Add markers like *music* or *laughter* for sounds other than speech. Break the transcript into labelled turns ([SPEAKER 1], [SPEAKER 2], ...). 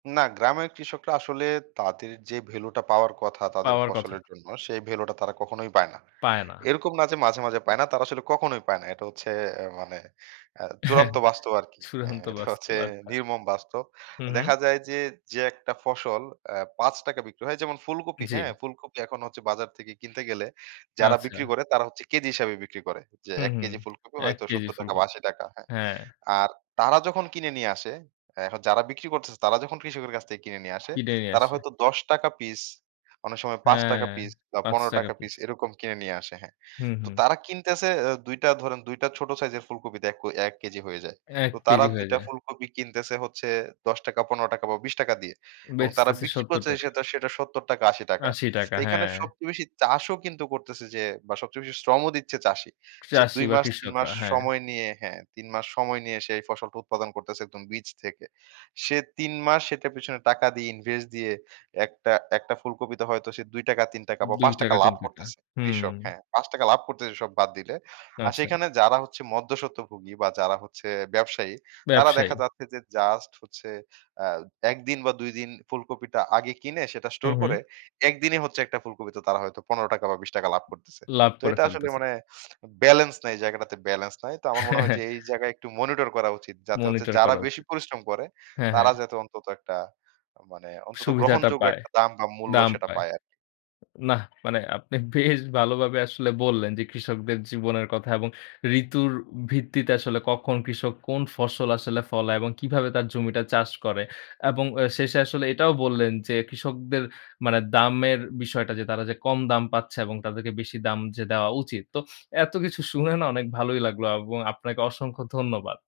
[SPEAKER 1] না, গ্রামের কৃষকরা আসলে তাদের যে ভ্যালুটা পাওয়ার কথা তাদের
[SPEAKER 2] পাওয়ার কথা।
[SPEAKER 1] ফসলের জন্য, সেই ভ্যালুটা তারা কখনোই পায় না।
[SPEAKER 2] পায় না।
[SPEAKER 1] এরকম না? যে মাঝে, মাঝে পায় না, তারা আসলে কখনোই পায় না। এটা হচ্ছে এ মানে অ্যা
[SPEAKER 2] হ্যাঁ।
[SPEAKER 1] চূড়ান্ত বাস্তব আরকি। হ্যাঁ,
[SPEAKER 2] চূড়ান্ত
[SPEAKER 1] এটা হচ্ছে
[SPEAKER 2] বাস্তব। আচ্ছা।
[SPEAKER 1] নির্মম বাস্তব।
[SPEAKER 2] হু, হু।
[SPEAKER 1] দেখা যায় যে, যে একটা ফসল অ্যা ৳৫ টাকায় বিক্রি হয় যেমন ফুলকপি, হ্যাঁ?
[SPEAKER 2] জি।
[SPEAKER 1] ফুলকপি এখন হচ্ছে বাজার থেকে কিনতে গেলে যারা বিক্রি
[SPEAKER 2] আচ্ছা।
[SPEAKER 1] করে, তারা হচ্ছে কেজি হিসাবে বিক্রি করে। যে
[SPEAKER 2] হু,
[SPEAKER 1] ১
[SPEAKER 2] হু।
[SPEAKER 1] কেজি ফুলকপি
[SPEAKER 2] ১
[SPEAKER 1] হয়তো
[SPEAKER 2] কেজি
[SPEAKER 1] ৳৭০ টাকা বা
[SPEAKER 2] ফুলকপি।
[SPEAKER 1] ৳৮০ টাকা হ্যাঁ,
[SPEAKER 2] হ্যাঁ।
[SPEAKER 1] আর তারা যখন কিনে নিয়ে আসে, এ হ যারা বিক্রি করতেছে, তারা যখন কৃষকের কাছ থেকে কিনে নিয়ে আসে,
[SPEAKER 2] পিডায় নিয়া
[SPEAKER 1] তারা
[SPEAKER 2] আসে।
[SPEAKER 1] হয়তো ৳১০ টাকা পিস, অনেক সময় ৳৫
[SPEAKER 2] হ্যাঁ,
[SPEAKER 1] টাকা পিস বা
[SPEAKER 2] ৳৫
[SPEAKER 1] ৳১৫
[SPEAKER 2] টাকা
[SPEAKER 1] টাকা পিস,
[SPEAKER 2] পিস।
[SPEAKER 1] এরকম কিনে নিয়ে আসে হ্যাঁ।
[SPEAKER 2] হুম,
[SPEAKER 1] তো
[SPEAKER 2] হুম।
[SPEAKER 1] তারা কিনতেছে এ ২ টা ধরেন, ২ টা ছোট সাইজের ফুলকপিতে এক ১ কেজি হয়ে যায়।
[SPEAKER 2] ১
[SPEAKER 1] তো তারা
[SPEAKER 2] কেজি
[SPEAKER 1] ২
[SPEAKER 2] হয়ে
[SPEAKER 1] টা
[SPEAKER 2] যায়।
[SPEAKER 1] ফুলকপি কিনতেছে হচ্ছে ৳১০ টাকা, ৳১৫ টাকা বা ৳২০ টাকা দিয়ে। এবং তারা
[SPEAKER 2] বেচতেছে
[SPEAKER 1] বিক্রি
[SPEAKER 2] ৳৭০
[SPEAKER 1] করছে
[SPEAKER 2] টাকা।
[SPEAKER 1] সেতা সেটা ৳৭০-৳৮০
[SPEAKER 2] ৳৮০ টাকা।
[SPEAKER 1] তো এইখানে
[SPEAKER 2] হ্যাঁ।
[SPEAKER 1] সবচেয়ে বেশি চাষও কিন্তু করতেছে যে বা সবচেয়ে বেশি শ্রমও দিচ্ছে চাষী। সে
[SPEAKER 2] চাষী
[SPEAKER 1] ২
[SPEAKER 2] বা
[SPEAKER 1] মাস ৩ মাস
[SPEAKER 2] কৃষকরা, হ্যাঁ।
[SPEAKER 1] সময় নিয়ে হ্যাঁ, ৩ মাস সময় নিয়ে সে এই ফসলটা উৎপাদন করতেছে, একদম বীজ থেকে। সে ৩ মাস সেটার পেছনে টাকা দিয়ে ইনভেস্ট দিয়ে, ১ টা ১ টা ফুলকপিতে হয়তো সে ৳২ টাকা ৳৩ টাকা বা
[SPEAKER 2] ৳২
[SPEAKER 1] ৳৫ টাকা
[SPEAKER 2] টাকা,
[SPEAKER 1] লাভ
[SPEAKER 2] ৳৩ টাকা।
[SPEAKER 1] করতেছে
[SPEAKER 2] হুম।
[SPEAKER 1] কৃষক, হ্যাঁ। ৳৫ টাকা লাভ করতেছে, সব বাদ দিলে। আর
[SPEAKER 2] আচ্ছা।
[SPEAKER 1] সেখানে যারা হচ্ছে মধ্যসত্বভোগী বা যারা হচ্ছে ব্যবসায়ী, তারা দেখা
[SPEAKER 2] ব্যবসায়ী।
[SPEAKER 1] যাচ্ছে যে জাস্ট হচ্ছে আ ১ দিন বা ২ দিন ফুলকপিটা আগে কিনে সেটা
[SPEAKER 2] হু,
[SPEAKER 1] স্টোর করে,
[SPEAKER 2] হু।
[SPEAKER 1] একদিনই হচ্ছে একটা ফুলকপিতে তারা হয়তো ৳১৫ টাকা বা ৳২০ টাকা লাভ করতেছে।
[SPEAKER 2] লাভ
[SPEAKER 1] তো
[SPEAKER 2] করে
[SPEAKER 1] এটা আসলে
[SPEAKER 2] ফেলতেছে।
[SPEAKER 1] মানে *snorts* ব্যালেন্স নাই জায়গাটাতে, ব্যালেন্স নাই। তো আমার মনে হয় যে, এই জায়গায়
[SPEAKER 2] *chuckles*
[SPEAKER 1] একটু মনিটর করা উচিত যাতে হচ্ছে
[SPEAKER 2] মনিটর
[SPEAKER 1] যারা
[SPEAKER 2] করা
[SPEAKER 1] বেশি
[SPEAKER 2] উচিত।
[SPEAKER 1] পরিশ্রম করে,
[SPEAKER 2] হ্যাঁ,
[SPEAKER 1] তারা
[SPEAKER 2] হ্যাঁ।
[SPEAKER 1] যাতে অন্তত একটা মানে অন্তত
[SPEAKER 2] সুবিধাটা
[SPEAKER 1] গ্রহণযোগ্য
[SPEAKER 2] পায়,
[SPEAKER 1] একটা দাম বা মূল্য
[SPEAKER 2] দাম
[SPEAKER 1] সেটা
[SPEAKER 2] পায়।
[SPEAKER 1] পায় আরকি।
[SPEAKER 2] নাহ, মানে আপনি বেশ ভালোভাবে আসলে বললেন যে, কৃষকদের জীবনের কথা এবং ঋতুর ভিত্তিতে আসলে কখন, কৃষক কোন ফসল আসলে ফলায় এবং কিভাবে তার জমিটা চাষ করে। এবং অ শেষে আসলে এটাও বললেন যে, কৃষকদের মানে দামের বিষয়টা যে তারা যে কম দাম পাচ্ছে এবং তাদেরকে বেশি দাম যে দেওয়া উচিত। তো এতকিছু শুনে না, অনেক ভালোই লাগলো এবং আপনাকে অসংখ্য ধন্যবাদ।